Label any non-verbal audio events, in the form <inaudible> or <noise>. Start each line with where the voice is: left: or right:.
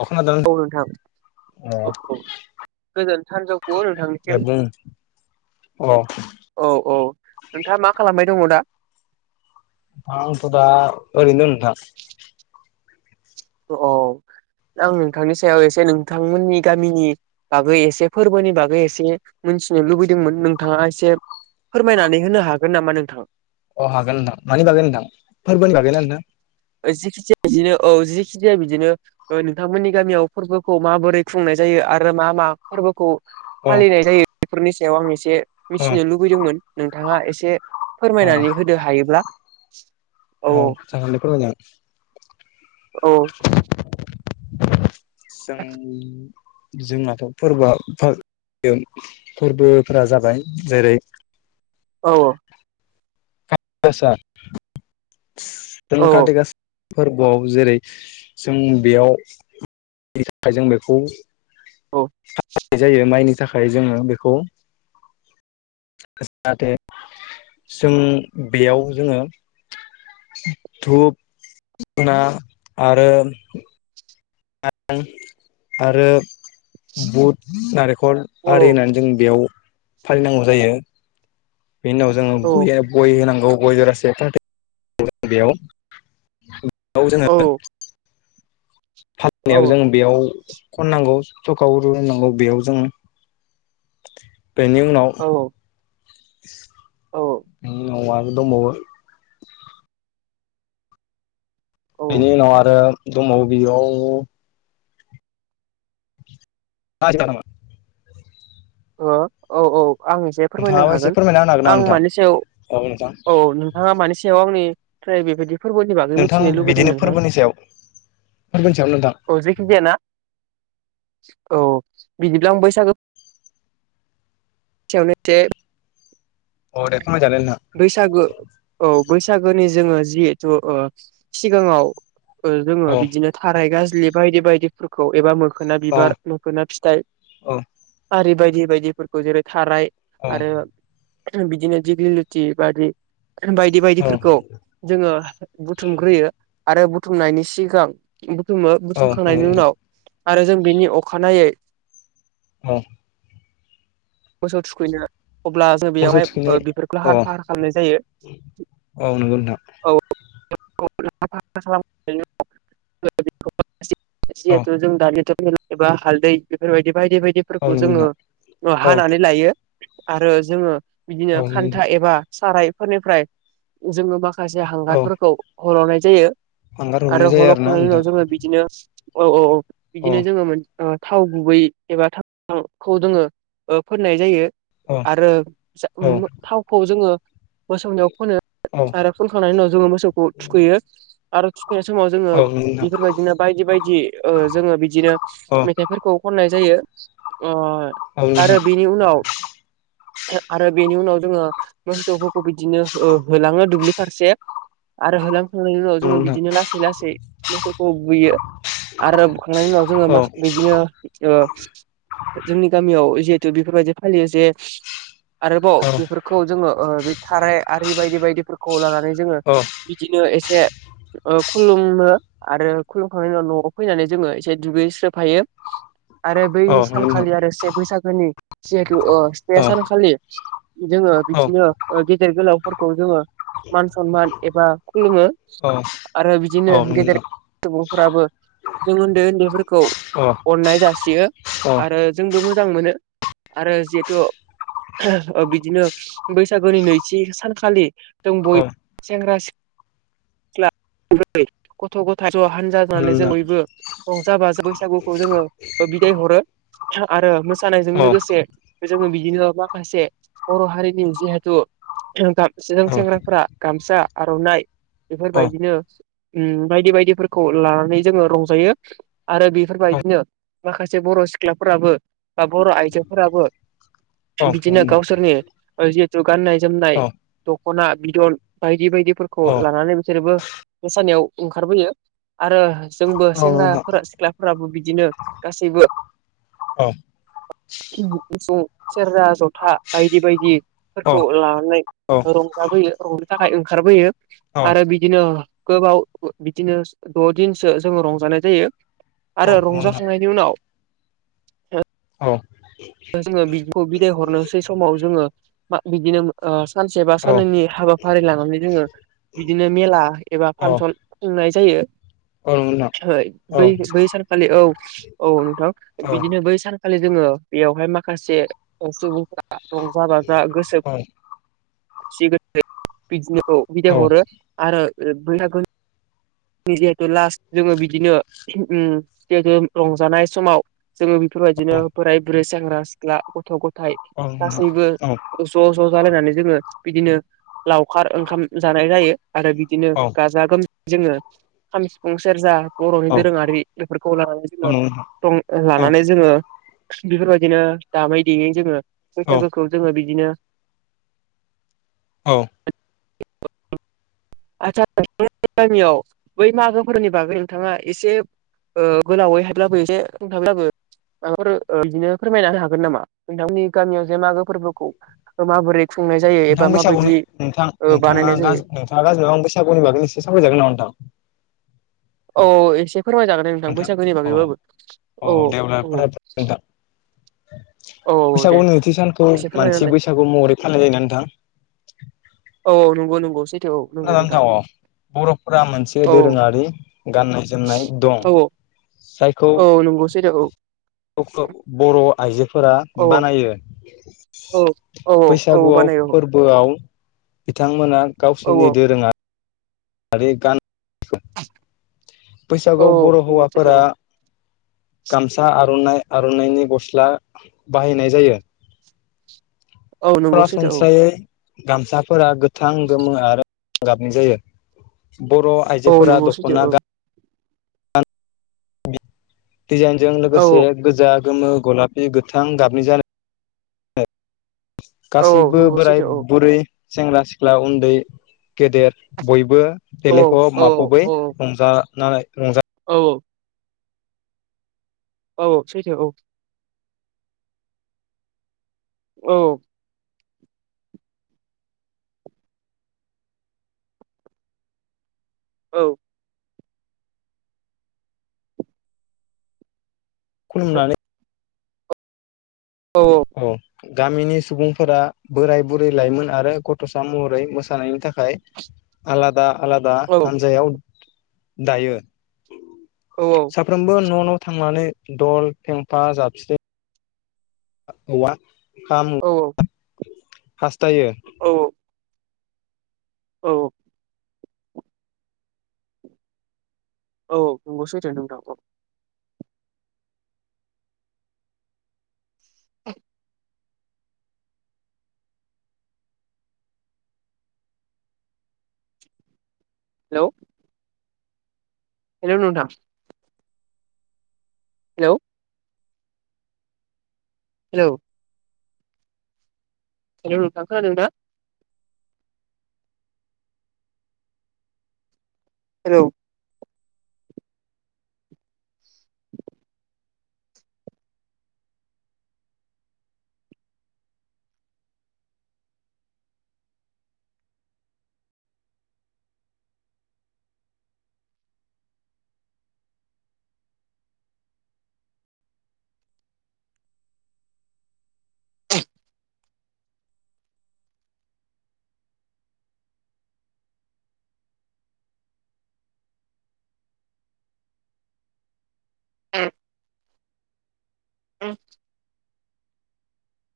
left: अ खोनादों
right: औ नोंथां
left: अ
right: औ औ गोजोन सानजौफु
left: दे
right: नोंथांनिसिम
left: बुं अ
right: औ औ नोंथाङा मा खालामबाय दङ दा
left: आंथ दा ओरैनो दं नोंथां
right: औ आं नोंथांनि सायाव एसे नोंथांमोननि गामिनि बागै एसे फोरबोनि बागै एसे मिथिनो लुबैदोंमोन नोंथाङा एसे फोरमायनानै होनो हागोन नामा नोंथां
left: अ हागोन होनदां मानि बागै होनदां फोरबोनि बागै ना नोंथां
right: जिखिजाया बिदिनो औ जिखि जाया बिदिनो नोंथांमोननि गामियाव फोरबोखौ माबोरै खुंनाय जायो यो आरो मा मा फोरबोखौ
left: अ
right: फालिनाय जायो बेफोरनि सायाव आं एसे
left: अ
right: मिथिनो लुबैदोंमोन नोंथाङा एसे फोरमायनानै होदो हायोब्ला
left: औ जागोनदे फोरमायनो
right: औ
left: जों जोंनाथ फोरबोआ फा फोरबोफोरा जाबाय जेरै
right: औ औ
left: गासा <unintelligible> ओम
right: औ
left: काति गास फोरबोआव जेरै जों बेयावनि <unintelligible> थाखाय जों बेखौ
right: औ
left: मावनाय <unintelligible> जायो माइनि थाखाय जोङो बेखौ जाहाथे जों बेयाव जोङो धुप धुना आरो <unintelligible> आरो बुट नारेंखल आरि
right: औ
left: होननानै जों बेयाव फालिनांगौ जायो। बे उनाव जोङो <unintelligible>
right: औ
left: गय होनांगौ गय जरासे थ बेयाव औ जोङो फाननायाव जों
right: औ
left: बेयाव खननांगौ थखा रनांगौ <unintelligible> बेयाव जों बेनि उनाव
right: औ औ
left: बिनि उनाव आरो दंबावो बेनि उनाव आरो दंबावो बियाव राज खालामा <unintelligible>
right: अ औ औ आं एसे फोरमायनो
left: नोंथाङाबो एसे
right: हागोन
left: फोरमायना होनो
right: आं
left: हागोन नामा नोंथां
right: मानि सायाव
left: औ नोंथां
right: औ प्राय बेबायदि फोरबोलनि बागै
left: नोंथां
right: मिथिनो लुबैदों
left: बिदिनो
right: नोंथां
left: फोरबोनि सायाव फोरबोनि सायाव नोंथां
right: अ जेखि जायाना औ बिदिब्ला आं बैसागो सायावनो एसे <unintelligible>
left: औ दे फोरमायजादो नोंथां
right: बैसागो औ बैसागोनि जोङो जिहेथु ओ सिगाङाव जोङो
left: औ
right: बिदिनो थाराइ फालि बायदि बायदिफोरखौ एबा मोखोना
left: औ
right: बिबार मोखोना फिथाइ आरि बाय दि बायदिफोरखौ जेरै थाराइ
left: औ
right: आरो बिदिनो दिग्लि लुथि बादि बायदि
left: औ
right: बायदिफोरखौ जोङो बुथुमग्रोयो आरो बुथुमनायनि सिगां बुथुमो
left: औ नंगौ
right: बुथुमखांनायनि
left: नोंथां
right: उनाव आरो जों बिनि अखानायै
left: औ <inaudible>
right: मोसौ थुखैनो अब्ला जों
left: मोसौ
right: बेयावहाय
left: थुखैनाय
right: बेफोरखौ
left: अ
right: लाहार फाहार खालामनाय जायो
left: औ नंगौ नोंथां
right: औ <unintelligible>
left: औ
right: जिहेथु <unintelligible> जों दानिथ' मेला एबा हालदै बेफोरबायदि बायदि
left: औ
right: बायदिफोरखौ
left: नंगौ
right: जोङो
left: नोंथां औ
right: हानानै लायो आरो जोङो बिदिनो
left: औ नंगौ
right: खान्था
left: नोंथां
right: एबा सारायफोरनिफ्राय जोङो माखासे
left: औ
right: हांगारफोरखौ हल'नाय जायो
left: हांगार
right: आरो
left: हरनाय जायो आरोना नोंथां
right: हल'खांनायनि उनाव जोङो बिदिनो औ औ औ
left: औ
right: बिदिनो जोङो थाव गुबै एबा थशखौ जोङो फोननाय जायो
left: औ
right: आरो
left: औ
right: थावखौ जोङो मोसौनियाव फोनो
left: औ
right: आरो खनखांनायनि उनाव जोङो मोसौखौ थुखैयो आरो थुखैनाय समाव जोङो
left: नंगौ नोंथां
right: बेफोरबायदिनो बायदि बायदि जोङो बिदिनो
left: औ
right: मेथाइफोरखौ खननाय जायो। अ
left: औ
right: आरो
left: नोंथां
right: बेनि उनाव आरो बेनि उनाव जोङो मोसौफोरखौ बिदिनो होलाङो दुब्लि फारसे आरो होलांखांनायनि उनाव
left: नंगौ
right: जोङो
left: नोंथां
right: बिदिनो लासै लासै मोसौखौ बुयो आरो बुखांनायनि उनाव जोङो
left: औ
right: मा खामो इदिनो जोंनि गिबियाव जिहेतु बेफोरबायदि फालियो जे आरोबाव
left: औ
right: बेफोरखौ जोङो थाराय आरि बायदि बायदिफोरखौ लानानै जोङो
left: औ
right: बिदिनो एसे ओ खुलुमो आरो खुलुमखांनायनि उनाव न'आव फैनानै जोङो एसे दुगैस्रोबफायो आरो बै
left: औ नंगौ नोंथां औ नंगौ नोंथां
right: सानखालि आरो बागोनि जिहेथु ओ से
left: औ नंगौ नोंथां औ
right: सानखालि जोङो
left: औ
right: बिदिनो गेदेर गोलाव फोरखौ जोङो मान सनमान एबा खुलुमो।
left: औ नंगौ नोंथां औ
right: आरो
left: नंगौ नोंथां औ
right: बिदिनो
left: नंगौ नोंथां औ नंगौ नोंथां औ नंगौ
right: गेदेर
left: नोंथां
right: सुबुंफोराबो जों उन्दै उन्दैफोरखौ अननाय जासियो आरो आबो मोजां मोनो आरो जिहेथु बिदिनो बैसागुनि नैथि सानखालि जों बयबो सेंग्रा सिख्ला सिख्ला गथ' गथाय ज' हानजा जानानै जों बयबो रंजा बाज बैसागुखौ जोङो बिदाय हरो आरो मोसानायजों लोगोसे जोङो बिदिनो माखासे बर' हारिनि जिहेथु सिगां सेंग्राफोरा गामसा आर'नाइ बेफोरबायदिनो बायदि बायदिफोरखौ लानानै जोङो रंजायो आरो बेफोरबायदिनो माखासे बर' सिख्लाफोराबो बा बर' आइजोफोराबो बिदिनो गावसोरनि जि गाननाय जोमनाय दख'ना बिदन बाय दि बायदिफोरखौ लानानै बिसोरोबो मोसानायाव ओंखारबोयो। आरो जोंबो सेंग्राफोरा सिख्लाफोराबो बिदिनो गासैबो
left: औ
right: बुं सेरजा जथा बायदि बायदिफोरखौ लानानै रंजाबोयो रं थाखाय ओंखारबोयो आरो बिदिनो गोबाव बिदिनो द'दिनसो जोङो रंजानाय जायो। आरो रंजाखांनायनि उनाव जोङो बिखौ बिदाय हरनोसै समाव जोङो बिदिनो सानसेबा साननैनि हाबाफारि लानानै जोङो बिदिनो मेला एबा फांसन खुंनाय जायो बै बै सानखालि औ औ नोंथां बिदिनो बै सानखा जोङो बेयावहाय माखासे सुबुंफोरा रंजा बाजा गोसो खुसि <unintelligible> हरो आरो <unintelligible> जिहेतु लास्ट जोङो बिदिनो जिहेतु रंजानाय समाव जोङो बेफोरबायदिनो बोराय बुरै सेंग्रा सिख्ला गथ' गथ' नाथाय गासैबो ज' ज' लानानै जोङो बिदिनो लखार ओंखाम जानाय जायो आरो बिदिनो
left: औ
right: गाजा गोमजा जोङो खाम सिफुं सेरजा बर'नि
left: औ
right: दोरोङारि बेफोरखौ लानानै
left: औ नोंथां
right: जोङो
left: औ
right: लानानै जोङो बेफोरबायदिनो दामै देयै जोङो
left: औ
right: बैसागोखौ जोङो बिदिनो
left: औ
right: आदसा गामियाव बै मागोफोरनि बागै नोंथाङा एसे गोलावै हायफब्लाबोयो एसे ओंथाबब्लाबो माफोर बिदिनो फोरमायनानै हागोन नामा नोंथांनि गामियाव जे मागो फोरबोखौ माबोरै खुंनाय जायो
left: नोंथां
right: एबा
left: बैसागुनि
right: माबायदि
left: नोंथां नोंथाङा
right: बानायनाय जायो?
left: नोंथाङा बैसागुनि बागैबो एसे सावराय जागोन नामा नोंथां
right: औ एसे फोरमाय जागोन नोंथां बैसागोनि बागैबाबो औ औ औ
left: <inaudible>
right: औ
left: बैसागु
right: दे
left: नैथि सानखौ
right: एसे
left: मानसि
right: फोरमायनालाय
left: बैसागु महरै फानलिनाय जायो ना नोंथां।
right: औ औ नंगौ नंगौ सैथो औ नंगौ
left: खोनादोंना
right: नोंथां
left: अ बर'फोरा मोनसे
right: औ
left: दोरोङारि गाननाय जोमनाय दं
right: औ
left: जायखौ
right: औ नंगौ सैथो औ
left: बर' आइजोफोरा
right: औ
left: बानायो
right: औ औ औ
left: बैसागुआव
right: बानायो
left: फोरबोआव बिथांमोना
right: औ
left: जोंनि दोरोङा आरो गा
right: <inaudible> औ
left: बैसागु बर'
right: नंगौ सैथो
left: हौवाफोरा गामसा आर'नाइ आर'नाइनि गस्ला बाहायनाय जायो
right: औ औ नंगौ सैथो
left: सरासनस्रायै गामसाफोरा गोथां गोमो आरो गाबनि जायो बर'
right: औ
left: आइजोफोरा
right: नंगौ सैथो
left: दख'ना
right: औ
left: गान डिजाइनजों लोगोसे
right: औ
left: गोजा गोमो गलाफि गोथां गाबनि जानाय
right: औ
left: गासैबो
right: नंगौ
left: बोराय
right: सैथो औ
left: बुरै सेंग्रा सिख्ला उन्दै गेदेर बयबो
right: औ
left: देलायफ
right: औ
left: माफबै
right: औ
left: रंजानानै रंज
right: औ औ औ सैथो औ औ औ
left: खुलुमनानै
right: औ औ
left: गामिनि सुबुंफोरा बोराय बुरै लाइमोन आरो गथ'सा महरै मोसानायनि थाखाय आलादा आलादा
right: औ
left: हान्जायाव दायो
right: औ
left: साफ्रोमबो न' न' थांनानै दल फेंफा जाबस्रिं औवा
right: औ
left: हासथायो
right: औ औ औ नंगौ सैथो नोंथां औ <inaudible> हेल' हेलौ नोंथां हेलौ हेलौ हेलौ नोंथां खोनादों दा हेलौ ए ए